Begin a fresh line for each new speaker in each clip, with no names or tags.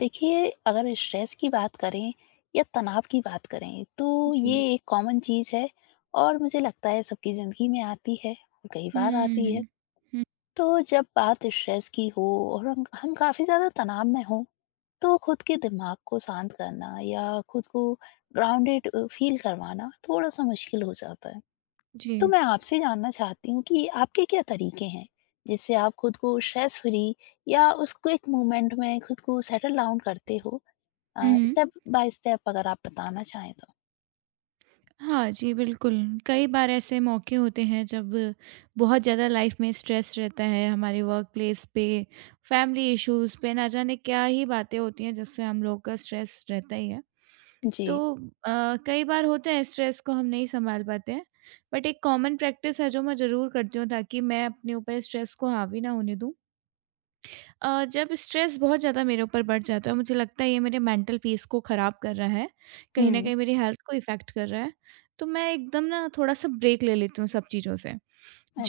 देखिए, अगर स्ट्रेस की बात करें या तनाव की बात करें, तो ये
जी।
एक कॉमन चीज़ है और मुझे लगता है सबकी ज़िंदगी में आती है, और कई बार आती है।
हुँ। हुँ,
तो जब बात स्ट्रेस की हो और हम काफ़ी ज़्यादा तनाव में हों, तो खुद के दिमाग को शांत करना या खुद को ग्राउंडेड फ़ील करवाना थोड़ा-सा मुश्किल हो जाता है।
जी।
तो मैं आपसे जानना चाहती हूँ कि आपके क्या तरीके हैं, जिससे आप खुद को स्ट्रेस फ्री या उस क्विक मूवमेंट में खुद को सेटल डाउन करते हो? अ,
हुँ।
स्टेप बाय स्टेप अगर आप बताना चाहें तो?
हाँ जी, बिल्कुल। कई बार ऐसे मौके होते हैं जब बहुत ज़्यादा लाइफ़ में स्ट्रेस रहता है, हमारे वर्क प्लेस पे, फैमिली इश्यूज़ पे, ना जाने क्या ही बातें होती हैं जिससे हम लोग का स्ट्रेस रहता ही है।
जी।
तो कई बार होता है स्ट्रेस को हम नहीं सँभाल पाते हैं, बट एक कॉमन प्रैक्टिस है जो मैं ज़रूर करती हूँ ताकि मैं अपने ऊपर स्ट्रेस को हावी ना होने दूँ। जब स्ट्रेस बहुत ज़्यादा मेरे ऊपर बढ़ जाता है मुझे लगता है ये मेरे मेंटल पीस को ख़राब कर रहा है, कहीं न
हुँ,
कहीं मेरी हेल्थ को इफ़ेक्ट कर रहा है, तो मैं एकदम ना थोड़ा-सा ब्रेक ले लेती हूँ सब चीज़ों से।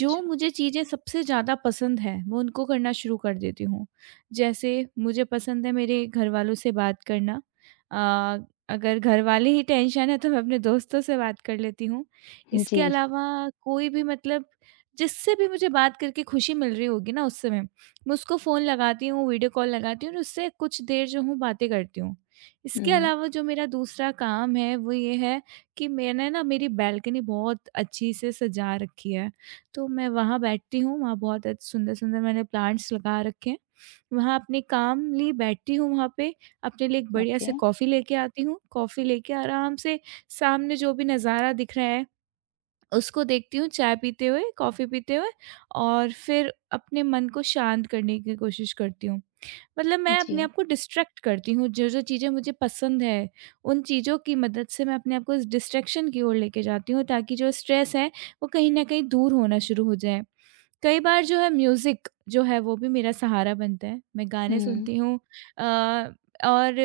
जो मुझे चीज़ें सबसे ज़्यादा पसंद है मैं उनको करना शुरू कर देती हूँ। जैसे मुझे पसंद है मेरे घरवालों से बात करना, अ, अगर घरवाले ही टेंशन है तो मैं अपने दोस्तों से बात कर लेती हूँ। इसके
जी।
अलावा कोई भी मतलब जिससे भी मुझे बात करके खुशी मिल रही होगी ना उस समय मैं उसको फ़ोन लगाती हूँ, वीडियो कॉल लगाती हूँ और उससे कुछ देर जो हूँ बातें करती हूँ। इसके
हुँ,
अलावा जो मेरा दूसरा काम है वो ये है कि मैंने ना मेरी बालकनी बहुत अच्छी से सजा रखी है, तो मैं वहाँ बैठती हूँ, वहाँ बहुत अच्छ सुंदर-सुंदर मैंने प्लांट्स लगा रखे हैं। वहाँ अपने काम लिए बैठती हूँ वहाँ पे, अपने लिए एक बढ़िया
ओके।
से कॉफ़ी लेके आती हूँ, कॉफ़ी लेके आराम से सामने जो भी नज़ारा दिख रहा है उसको देखती हूँ चाय पीते हुए, कॉफ़ी पीते हुए और फिर अपने मन को शांत करने की कोशिश करती हूँ। मतलब मैं अपने
जी।
आप को डिस्ट्रैक्ट करती हूँ, जो-जो चीज़ें मुझे पसंद है, उन चीज़ों की मदद से मैं अपने आप को इस डिस्ट्रैक्शन की ओर लेके जाती हूँ ताकि जो स्ट्रेस है, वो कहीं न कहीं दूर होना शुरू हो जाए। कई बार जो है म्यूज़िक जो है वो भी मेरा सहारा बनता है। मैं गाने
हुँ,
सुनती हूँ, अ, और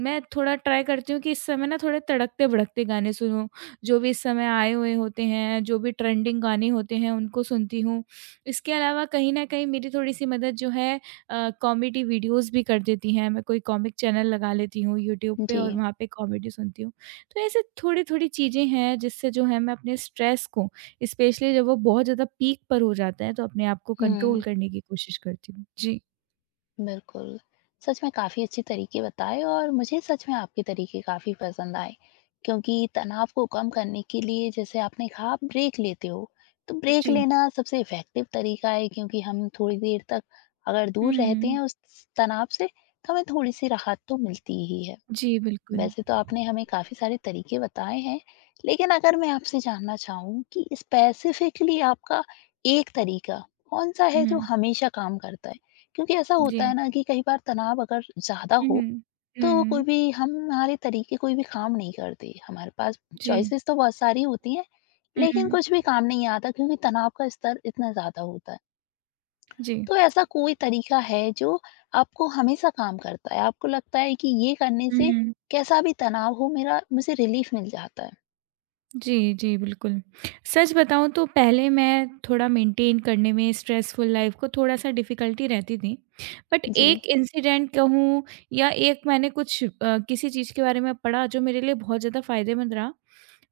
मैं थोड़ा ट्राई करती हूँ कि इस समय ना थोड़े तड़कते-भड़कते गाने सुनूँ। जो भी इस समय आए हुए होते हैं, जो भी ट्रेंडिंग गाने होते हैं उनको सुनती हूँ। इसके अलावा कहीं न कहीं मेरी थोड़ी-सी मदद जो है कॉमेडी वीडियोज़ भी कर देती हैं। मैं कोई कॉमिक चैनल लगा लेती हूँ यूट्यूब पे और
जी।
वहाँ पे कॉमेडी सुनती हूँ। तो ऐसे थोड़ी-थोड़ी चीज़ें हैं जिससे जो है मैं अपने स्ट्रेस को स्पेशली जब वो बहुत ज़्यादा पीक पर हो जाता है, तो अपने आप को कंट्रोल
हुँ।
करने की कोशिश करती हूँ। जी,
बिल्कुल। सच में काफ़ी अच्छे तरीके बताए और मुझे सच में आपके तरीके काफ़ी पसंद आए, क्योंकि तनाव को कम करने के लिए जैसे आपने कहा आप ब्रेक लेते हो, तो ब्रेक
जी।
लेना सबसे इफ़ेक्टिव तरीका है क्योंकि हम थोड़ी देर तक अगर दूर रहते हैं
हुँ,
उस तनाव से, तो हमें थोड़ी-सी राहत तो मिलती ही है।
जी, बिल्कुल।
वैसे तो आपने हमें काफी सारे तरीके बताए हैं, लेकिन अगर मैं आपसे जानना चाहूँ कि स्पेसिफिकली आपका एक तरीका कौन-सा है
हुँ,
जो हमेशा काम करता है? क्योंकि ऐसा
जी।
होता है ना कि कई बार तनाव अगर ज़्यादा हो,
हुँ,
तो कोई
हुँ,
भी हमारे तरीके कोई भी काम नहीं करते। हमारे पास
जी।
चॉइसेस तो बहुत सारी होती हैं,
हुँ,
लेकिन कुछ भी काम नहीं आता क्योंकि तनाव का स्तर इतना ज़्यादा होता है।
जी।
तो ऐसा कोई तरीका है जो आपको हमेशा काम करता है? आपको लगता है कि ये करने से
हुँ,
कैसा भी तनाव हो मेरा मुझे रिलीफ मिल जाता है?
जी, जी, बिल्कुल। सच बताऊँ तो पहले मैं थोड़ा मेंटेन करने में स्ट्रेसफुल लाइफ़ को थोड़ा-सा डिफ़िकल्टी रहती थी। बट
जी,
एक इंसिडेंट कहूँ या एक मैंने कुछ किसी चीज़ के बारे में पढ़ा जो मेरे लिए बहुत ज़्यादा फ़ायदेमंद रहा,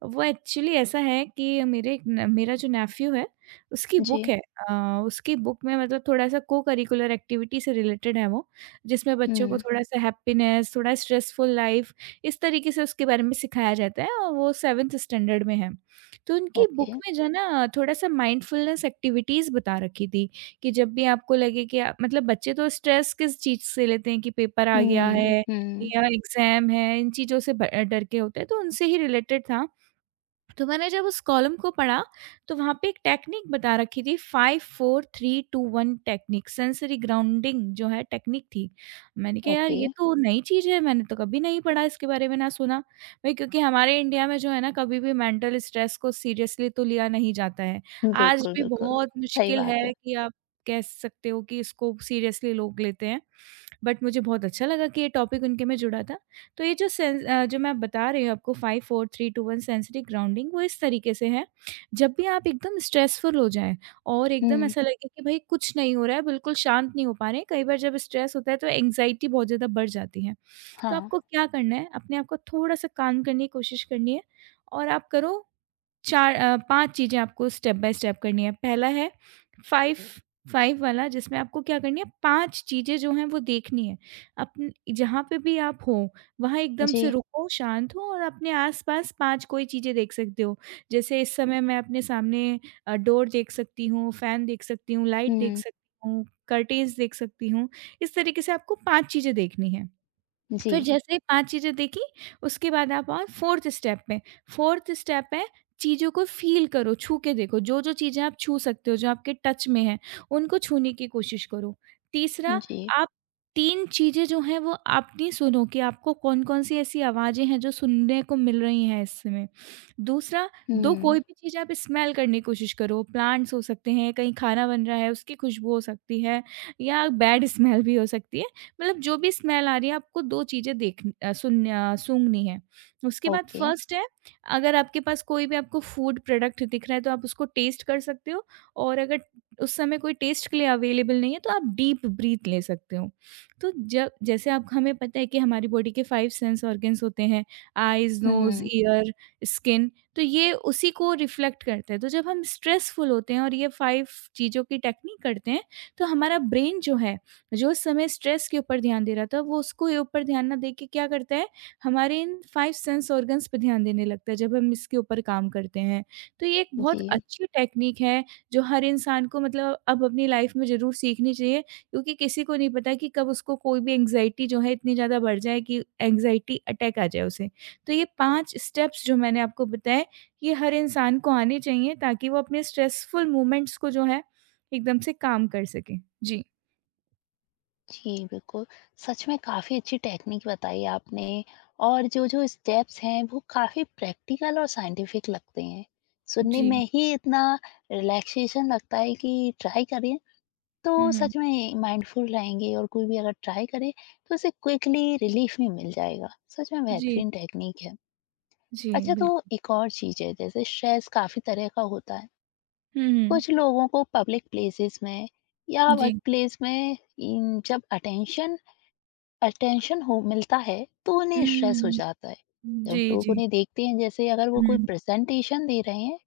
वो एक्चुअली ऐसा है कि मेरे एक न मेरा जो नेफ़्यू है, उसकी
जी।
बुक है। उसकी बुक में मतलब थोड़ा-सा को-करिकुलर एक्टिविटी से रिलेटेड है वो, जिसमें बच्चों को
हुँ,
थोड़ा-सा हैप्पीनेस, थोड़ा स्ट्रेसफुल लाइफ़, इस तरीके से उसके बारे में सिखाया जाता है और वो 7th स्टैंडर्ड में है। तो उनकी
ओके।
बुक में जो है ना थोड़ा-सा माइंडफुलनेस एक्टिविटीज़ बता रखी थी, कि जब भी आपको लगे कि मतलब बच्चे तो स्ट्रेस किस चीज़ से लेते हैं कि पेपर आ गया
हुँ,
है
हुँ,
या एग्ज़ाम है, इन चीज़ों से ब डर के होते हैं, तो उनसे ही रिलेटेड था। तो मैंने जब उस कॉलम को पढ़ा तो वहाँ पे एक टेक्निक बता रखी थी, 5 4 3 2 1 टेक्निक सेंसरी ग्राउंडिंग जो है टेक्निक थी। मैंने कहा यार
ओके।
ये तो नई चीज़ है मैंने तो कभी नहीं पढ़ा इसके बारे में ना सुना। भई क्योंकि हमारे इंडिया में जो है ना कभी भी मेंटल स्ट्रेस को सीरियसली तो लिया नहीं जाता है। आज
बिल्कुल,
भी
बिल्कुल।
बहुत
सही
मुश्किल
बात है।
है कि आप कह सकते हो कि इसको सीरियसली लोग लेते हैं। बट मुझे बहुत अच्छा लगा कि ये टॉपिक उनके में जुड़ा था। तो ये जो मैं बता रही हूँ आपको, 5 4 3 2 1 सेंसरी ग्राउंडिंग वो इस तरीके से है, जब भी आप एकदम स्ट्रेसफुल हो जाएँ और एकदम
हुँ,
ऐसा लगे कि भाई कुछ नहीं हो रहा है, बिल्कुल शांत नहीं हो पा रहे हैं, कई बार जब स्ट्रेस होता है तो एंग्ज़ायटी बहुत ज़्यादा बढ़ जाती है। तो
हाँ।
आपको क्या करना है, अपने आप को थोड़ा-सा काम करने की कोशिश करनी है और आप करो 5 चीज़ें आपको स्टेप बाय स्टेप करनी है। पहला है 5, 5 वाला जिसमें आपको क्या करनी है, 5 चीज़ें जो हैं वो देखनी है। अपन जहाँ पे भी आप हो, वहाँ एकदम से
जी।
रुको, शांत हो और अपने आस-पास 5 कोई चीज़ें देख सकते हो। जैसे इस समय मैं अपने सामने डोर देख सकती हूँ, फ़ैन देख सकती हूँ, लाइट देख
हुँ,
सकती हूँ, कर्टेन्स देख सकती हूँ। इस तरीके से आपको 5 चीज़ें देखनी है।
जी,
फिर जैसे ही 5 चीज़ें देखी, उसके बाद आप 4th स्टेप है चीज़ों को फ़ील करो, छू के देखो, जो-जो चीज़ें आप छू सकते हो, जो आपके टच में हैं, उनको छूने की कोशिश करो। तीसरा,
जी।
आप 3 चीज़ें जो हैं वो अपनी सुनो कि आपको कौन-कौन सी ऐसी आवाज़ें हैं जो सुनने को मिल रही हैं इस समय। दूसरा, 2
हुँ,
कोई भी चीज़ आप स्मेल करने की कोशिश करो, प्लांट्स हो सकते हैं, कहीं खाना बन रहा है उसकी खुशबू हो सकती है या बैड स्मेल भी हो सकती है। मतलब जो भी स्मेल आ रही है आपको 2 चीज़ें देखनी अ, सुन अ, सूँघनी है। उसके बाद
ओके।
फर्स्ट है, अगर आपके पास कोई भी आपको फूड प्रोडक्ट दिख रहा है तो आप उसको टेस्ट कर सकते हो और अगर उस समय कोई टेस्ट के लिए अवेलेबल नहीं है तो आप डीप ब्रीथ ले सकते हो। तो जब जैसे आप हमें पता है कि हमारी बॉडी के 5 सेंस ऑर्गन्स होते हैं, आइज़, नोज़,
हुँ,
ईयर, स्किन, तो ये उसी को रिफ्लेक्ट करते हैं। तो जब हम स्ट्रेसफुल होते हैं और ये 5 चीज़ों की टेक्निक करते हैं तो हमारा ब्रेन जो है, जो उस समय स्ट्रेस के ऊपर ध्यान दे रहा था, वो उसको ये ऊपर ध्यान ना दे के क्या करता है, हमारे इन 5 सेंस ऑर्गन्स पे ध्यान देने लगता है, जब हम इसके ऊपर काम करते हैं। तो ये एक
जी।
बहुत अच्छी टेक्नीक है, जो हर इंसान को मतलब अब अपनी लाइफ में ज़रूर सीखनी चाहिए, क्योंकि किसी को नहीं पता कि कब उसको कोई भी एंग्ज़ायटी जो है इतनी ज़्यादा बढ़ जाए कि एंग्ज़ायटी अटैक आ जाए उसे। तो ये 5 स्टेप्स जो मैंने आपको बताए, ये हर इंसान को आने चाहिए ताकि वो अपने स्ट्रेसफुल मोमेंट्स को जो है, एकदम से काम कर सके। जी।
जी, बिल्कुल। सच में काफ़ी अच्छी टेक्निक बताई आपने और जो-जो स्टेप्स हैं वो काफ़ी प्रैक्टिकल और साइंटिफिक लगते हैं। सुनने
जी।
में ही इतना रिलैक्सेशन लगता है कि ट्राई करें तो
हुँ, हुँ।
सच में माइंडफुल रहेंगे और कोई भी अगर ट्राई करे तो उसे क्विकली रिलीफ़ भी मिल जाएगा। सच में
जी,
बेहतरीन टेक्निक है।
जी,
अच्छा तो
बिल्कुल।
एक और चीज़ है जैसे स्ट्रेस काफ़ी तरह का होता है।
हुँ, हुँ।
कुछ लोगों को पब्लिक प्लेसेस में या वर्क
जी।
प्लेस में इन जब अटेंशन अटेंशन हो मिलता है तो उन्हें स्ट्रेस हो
हुँ,
जाता है जब
जी,
लोग
जी।
उन्हें देखते हैं जैसे अगर वो कोई
हुँ,
प्रेजेंटेशन दे रहे हैं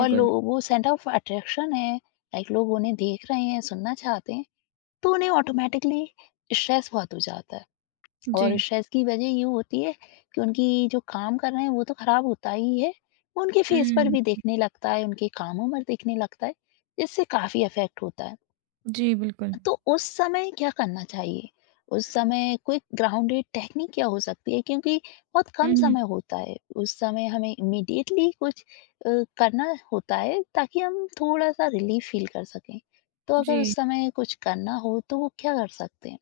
और लोग वो सेंटर ऑफ अट्रैक्शन है लाइक लोग उन्हें देख रहे हैं सुनना चाहते हैं तो उन्हें ऑटोमेटिकली स्ट्रेस बहुत हो जाता है और
जी।
स्ट्रेस की वजह ये होती है कि उनकी जो काम कर रहे हैं वो तो खराब होता ही है वो उनके फेस पर
हुँ,
भी देखने लगता है उनके कामों पर दिखने लगता है जिससे काफी इफेक्ट होता है
जी, बिल्कुल।
तो उस समय क्या करना चाहिए? उस समय क्विक ग्राउंडेड टेक्निक क्या हो सकती है? क्योंकि बहुत कम
हुँ,
समय होता है। उस समय हमें इमीडिएटली कुछ अ, करना होता है ताकि हम थोड़ा-सा रिलीफ फील कर सकें। तो अगर उस
जी।
समय कुछ करना हो तो वो क्या कर सकते हैं?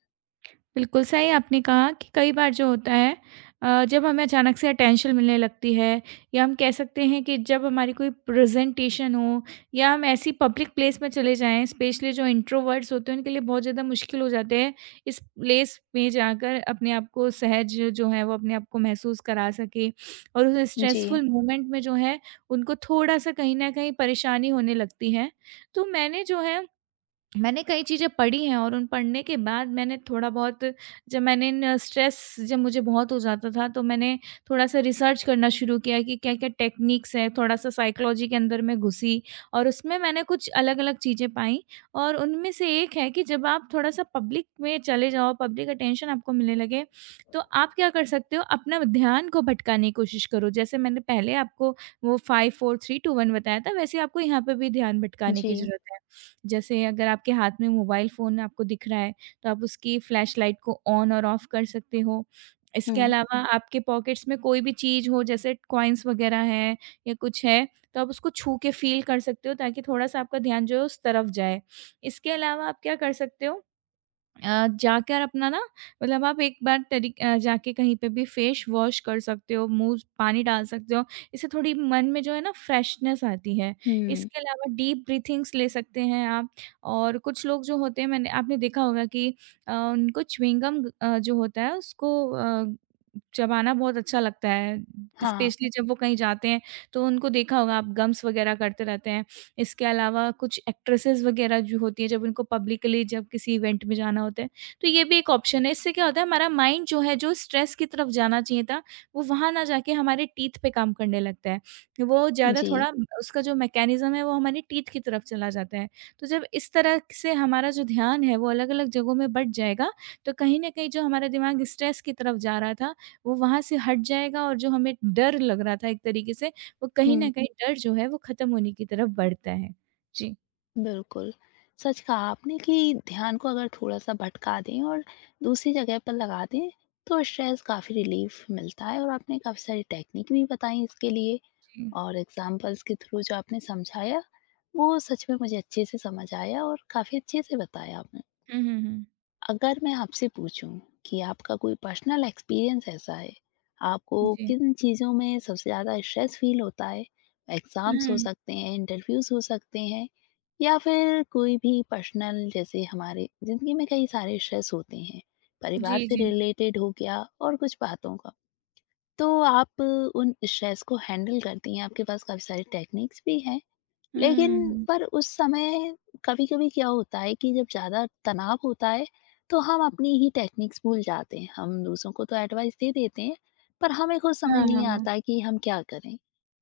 बिल्कुल सही आपने कहा कि कई बार जो होता है, जब हमें अचानक से अटेंशन मिलने लगती है या हम कह सकते हैं कि जब हमारी कोई प्रेजेंटेशन हो या हम ऐसी पब्लिक प्लेस में चले जाएं, स्पेशली जो इंट्रोवर्ट्स होते हैं उनके लिए बहुत ज़्यादा मुश्किल हो जाते हैं इस प्लेस में जाकर अपने आप को सहज जो है वो अपने आप को महसूस करा सके, और उस
जी।
स्ट्रेसफुल मोमेंट में जो है उनको थोड़ा सा कहीं ना कहीं परेशानी होने लगती है। तो मैंने जो है मैंने कई चीज़ें पढ़ी हैं और उन पढ़ने के बाद मैंने थोड़ा बहुत, जब मैंने इन स्ट्रेस जब मुझे बहुत हो जाता था तो मैंने थोड़ा-सा रिसर्च करना शुरू किया कि क्या-क्या टेक्निक्स हैं, थोड़ा-सा साइकोलॉजी के अंदर मैं घुसी और उसमें मैंने कुछ अलग-अलग चीज़ें पाई, और उनमें से एक है कि जब आप थोड़ा-सा पब्लिक में चले जाओ, पब्लिक अटेंशन आपको मिलने लगे, तो आप क्या कर सकते हो अपना ध्यान को भटकाने की कोशिश करो। जैसे मैंने पहले आपको वो 5 4 3 2 1 बताया था वैसे आपको यहाँ पे भी ध्यान भटकाने की
जी।
ज़रूरत है। जैसे अगर आपके हाथ में मोबाइल फ़ोन आपको दिख रहा है, तो आप उसकी फ्लैश लाइट को ऑन और ऑफ कर सकते हो। इसके
हुँ।
अलावा आपके पॉकेट्स में कोई भी चीज़ हो जैसे कॉइन्स वग़ैरह हैं या कुछ है, तो आप उसको छू के फ़ील कर सकते हो ताकि थोड़ा-सा आपका ध्यान जो है उस तरफ जाए। इसके अलावा आप क्या कर सकते हो, जाकर अपना ना मतलब आप एक बार जाके कहीं पे भी फेस वॉश कर सकते हो, मुँह पानी डाल सकते हो। इससे थोड़ी मन में जो है ना फ्रेशनेस आती है।
हुँ।
इसके अलावा डीप ब्रीथिंग्स ले सकते हैं आप, और कुछ लोग जो होते हैं मैंने आपने देखा होगा कि उनको च्युइंग गम जो होता है उसको चबाना बहुत अच्छा लगता है।
हाँ।
स्पेशली जब वो कहीं जाते हैं तो उनको देखा होगा आप गम्स वगैरह करते रहते हैं। इसके अलावा कुछ एक्ट्रेसेस वगैरह जो होती हैं, जब उनको पब्लिकली जब किसी इवेंट में जाना होता है, तो ये भी एक ऑप्शन है। इससे क्या होता है हमारा माइंड जो है, जो स्ट्रेस की तरफ जाना चाहिए था, वो वहाँ ना जाके हमारे टीथ पे काम करने लगता है। वो ज़्यादा
जी।
थोड़ा उसका जो मैकेनिज़्म है, वो हमारे टीथ की तरफ चला जाता है। तो जब इस तरह से हमारा जो ध्यान है, वो अलग-अलग जगहों में बँट जाएगा, तो कहीं न कहीं जो हमारा दिमाग स्ट्रेस की तरफ जा रहा था, वो वहाँ से हट जाएगा और जो हमें डर लग रहा था एक तरीके से, वो कहीं
हुँ।
न कहीं डर जो है वो ख़त्म होने की तरफ बढ़ता है। जी,
बिल्कुल, सच कहा आपने कि ध्यान को अगर थोड़ा-सा भटका दें और दूसरी जगह पर लगा दें, तो स्ट्रेस काफ़ी रिलीफ़ मिलता है और आपने काफ़ी सारी टेक्निक भी बताई इसके लिए
जी।
और एग्ज़ाम्पल्स के थ्रू जो आपने समझाया, वो सच में मुझे अच्छे से समझ आया और काफ़ी अच्छे से बताया आपने।
हुँ, हुँ, हुँ।
अगर मैं आपसे पूछूं कि आपका कोई पर्सनल एक्सपीरियंस ऐसा है, आपको
जी।
किन चीज़ों में सबसे ज़्यादा स्ट्रेस फील होता है? एग्ज़ाम्स हो
हुँ।
सकते हैं, इंटरव्यूज़ हो सकते हैं या फिर कोई भी पर्सनल जैसे हमारे ज़िंदगी में कई सारे स्ट्रेस होते हैं, परिवार
जी,
से
जी।
रिलेटेड हो गया और कुछ बातों का। तो आप उन स्ट्रेस को हैंडल करती हैं, आपके पास काफ़ी सारी टेक्निक्स भी हैं लेकिन
हुँ।
पर उस समय कभी-कभी क्या होता है कि जब ज़्यादा तनाव होता है, तो हम अपनी ही टेक्निक्स भूल जाते हैं। हम दूसरों को तो एडवाइस दे देते हैं, पर हमें खुद समझ
हाँ, हाँ,
नहीं
हाँ।
आता कि हम क्या करें?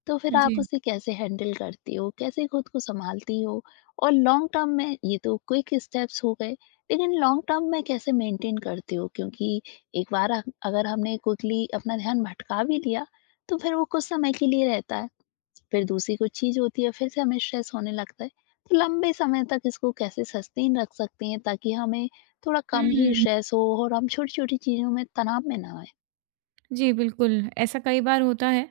तो फिर आप
जी।
उसे कैसे हैंडल करती हो? कैसे खुद को संभालती हो? और लॉन्ग टर्म में ये तो क्विक स्टेप्स हो गए, लेकिन लॉन्ग टर्म में कैसे मेंटेन करती हो? क्योंकि एक बार अगर हमने क्विकली अपना ध्यान भटका भी लिया, तो फिर वो कुछ समय के लिए रहता है। फिर दूसरी कोई चीज़ होती है, फिर से हमें स्ट्रेस होने लगता है। तो लंबे समय तक इसको कैसे सस्टेन रख सकते हैं ताकि हमें थोड़ा कम ही
हुँ।
स्ट्रेस हो और हम छोटी-छोटी चीज़ों में तनाव में ना आएँ?
जी, बिल्कुल, ऐसा कई बार होता है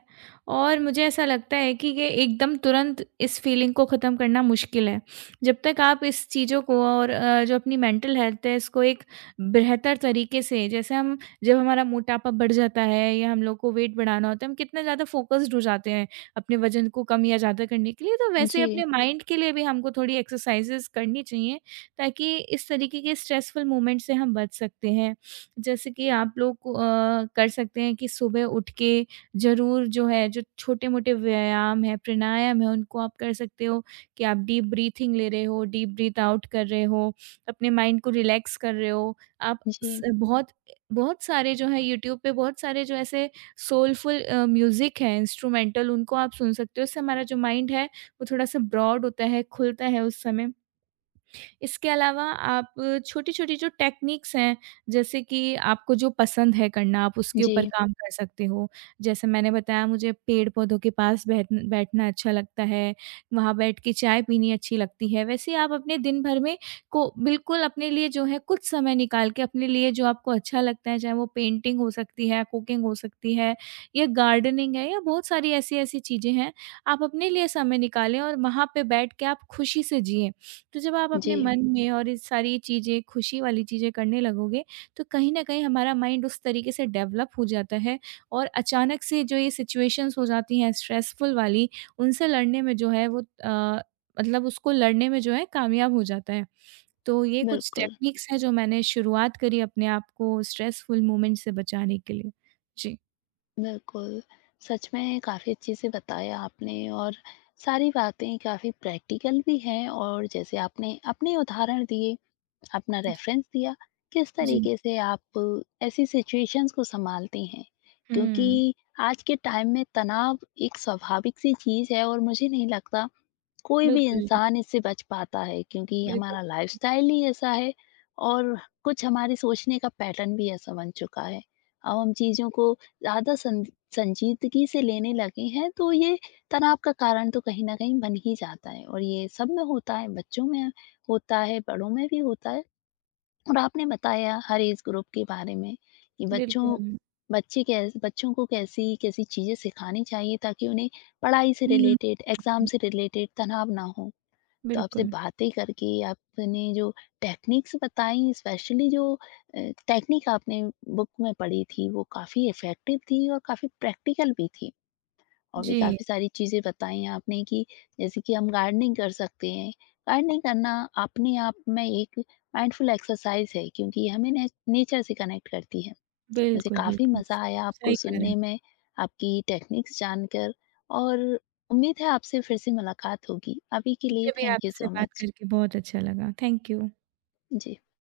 और मुझे ऐसा लगता है कि ये एकदम तुरंत इस फीलिंग को ख़त्म करना मुश्किल है। जब तक आप इस चीज़ों को और जो अपनी मेंटल हेल्थ है, इसको एक बेहतर तरीके से जैसे हम जब हमारा मोटापा बढ़ जाता है या हम लोग को वेट बढ़ाना होता है, हम कितने ज़्यादा फ़ोकस्ड हो जाते हैं अपने वज़न को कम या ज़्यादा करने के लिए, तो वैसे
जी,
अपने माइंड के लिए भी हमको थोड़ी एक्सरसाइज़ेज़ करनी चाहिए, ताकि इस तरीके के स्ट्रेसफुल मोमेंट से हम बच सकते हैं। जैसे कि आप लोग कर सकते हैं कि सुबह उठ के ज़रूर जो है जो छोटे-मोटे व्यायाम है, प्राणायाम है उनको आप कर सकते हो कि आप डीप ब्रीथिंग ले रहे हो, डीप ब्रीथ आउट कर रहे हो, अपने माइंड को रिलैक्स कर रहे हो। आप
जी,
स बहुत बहुत सारे जो है यूट्यूब पे बहुत सारे जो ऐसे सोलफुल म्यूज़िक है इंस्ट्रूमेंटल उनको आप सुन सकते हो। इससे हमारा जो माइंड है वो थोड़ा-सा ब्रॉड होता है, खुलता है उस समय। इसके अलावा आप छोटी-छोटी जो टेक्नीक्स हैं, जैसे कि आपको जो पसंद है करना, आप उसके ऊपर
जी,
काम कर सकते हो। जैसे मैंने बताया मुझे पेड़-पौधों के पास बैठना अच्छा लगता है, वहाँ बैठ के चाय पीनी अच्छी लगती है। वैसे ही आप अपने दिन भर में को बिल्कुल अपने लिए जो है कुछ समय निकाल के अपने लिए जो आपको अच्छा लगता है, चाहे वो पेंटिंग हो सकती है, कुकिंग हो सकती है या गार्डनिंग है या बहुत सारी ऐसी-ऐसी चीज़ें हैं, आप अपने लिए समय निकालें और वहाँ पे बैठ के आप खुशी से जिएँ। तो जब आप अपने
जी,
मन में और ये सारी चीज़ें, खुशी वाली चीज़ें करने लगोगे, तो कहीं न कहीं हमारा माइंड उस तरीके से डेवलप हो जाता है और अचानक से जो ये सिचुएशंस हो जाती हैं स्ट्रेसफुल वाली, उनसे लड़ने में जो है मतलब उसको लड़ने में जो है कामयाब हो जाता है। तो ये कुछ
बिल्कुल।
टेक्निक्स हैं जो मैंने शुरुआत करी अपने आप को स्ट्रेसफुल मोमेंट से बचाने के लिए। जी।
बिल्कुल, सच में काफ़ी अच्छे से बताया आपने और सारी बातें काफ़ी प्रैक्टिकल भी हैं और जैसे आपने अपने उदाहरण दिए, अपना
जी।
रेफ़रेंस दिया, किस
जी।
तरीके से आप ऐसी सिचुएशंस को सँभालती हैं।
हुँ।
क्योंकि आज के टाइम में तनाव एक स्वाभाविक सी चीज़ है और मुझे नहीं लगता कोई भी
बिल्कुल,
इंसान इससे बच पाता है क्योंकि
बिल्कुल,
हमारा
बिल्कुल।
लाइफस्टाइल ही ऐसा है और कुछ हमारे सोचने का पैटर्न भी ऐसा बन चुका है। अब हम चीज़ों को ज़्यादा सं संजीदगी से लेने लगे हैं तो ये तनाव का कारण तो कहीं न कहीं बन ही जाता है और ये सब में होता है, बच्चों में होता है, बड़ों में भी होता है। और आपने बताया हर एज ग्रुप के बारे में कि
बिल्कुल।
बच्चों को कैसी-कैसी चीज़ें सिखानी चाहिए ताकि उन्हें पढ़ाई से
हुँ,
रिलेटेड, एग्ज़ाम
हुँ।
से रिलेटेड तनाव ना हो। तो आपसे
बिल्कुल।
बातें करके आपने जो टेक्निक्स बताई स्पेशली जो टेक्निक आपने बुक में पढ़ी थी वो काफ़ी इफ़ेक्टिव थी और काफ़ी प्रैक्टिकल भी थी। और भी
जी।
काफ़ी सारी चीज़ें बताई आपने कि जैसे कि हम गार्डनिंग कर सकते हैं। गार्डनिंग करना अपने आप में एक माइंडफुल एक्सरसाइज़ है क्योंकि ये हमें ने नेचर से कनेक्ट करती है। मुझे
बिल्कुल,
काफ़ी
बिल्कुल।
मज़ा आया आपको
सही कह रहे
सुनने
हैं।
में, आपकी टेक्निक्स जानकर और उम्मीद है आपसे फिर से मुलाकात होगी। अभी के लिए
मुझे भी
थैंक यू
आपसे
सो
बात
मच।
करके बहुत अच्छा लगा। Thank you.
Yes.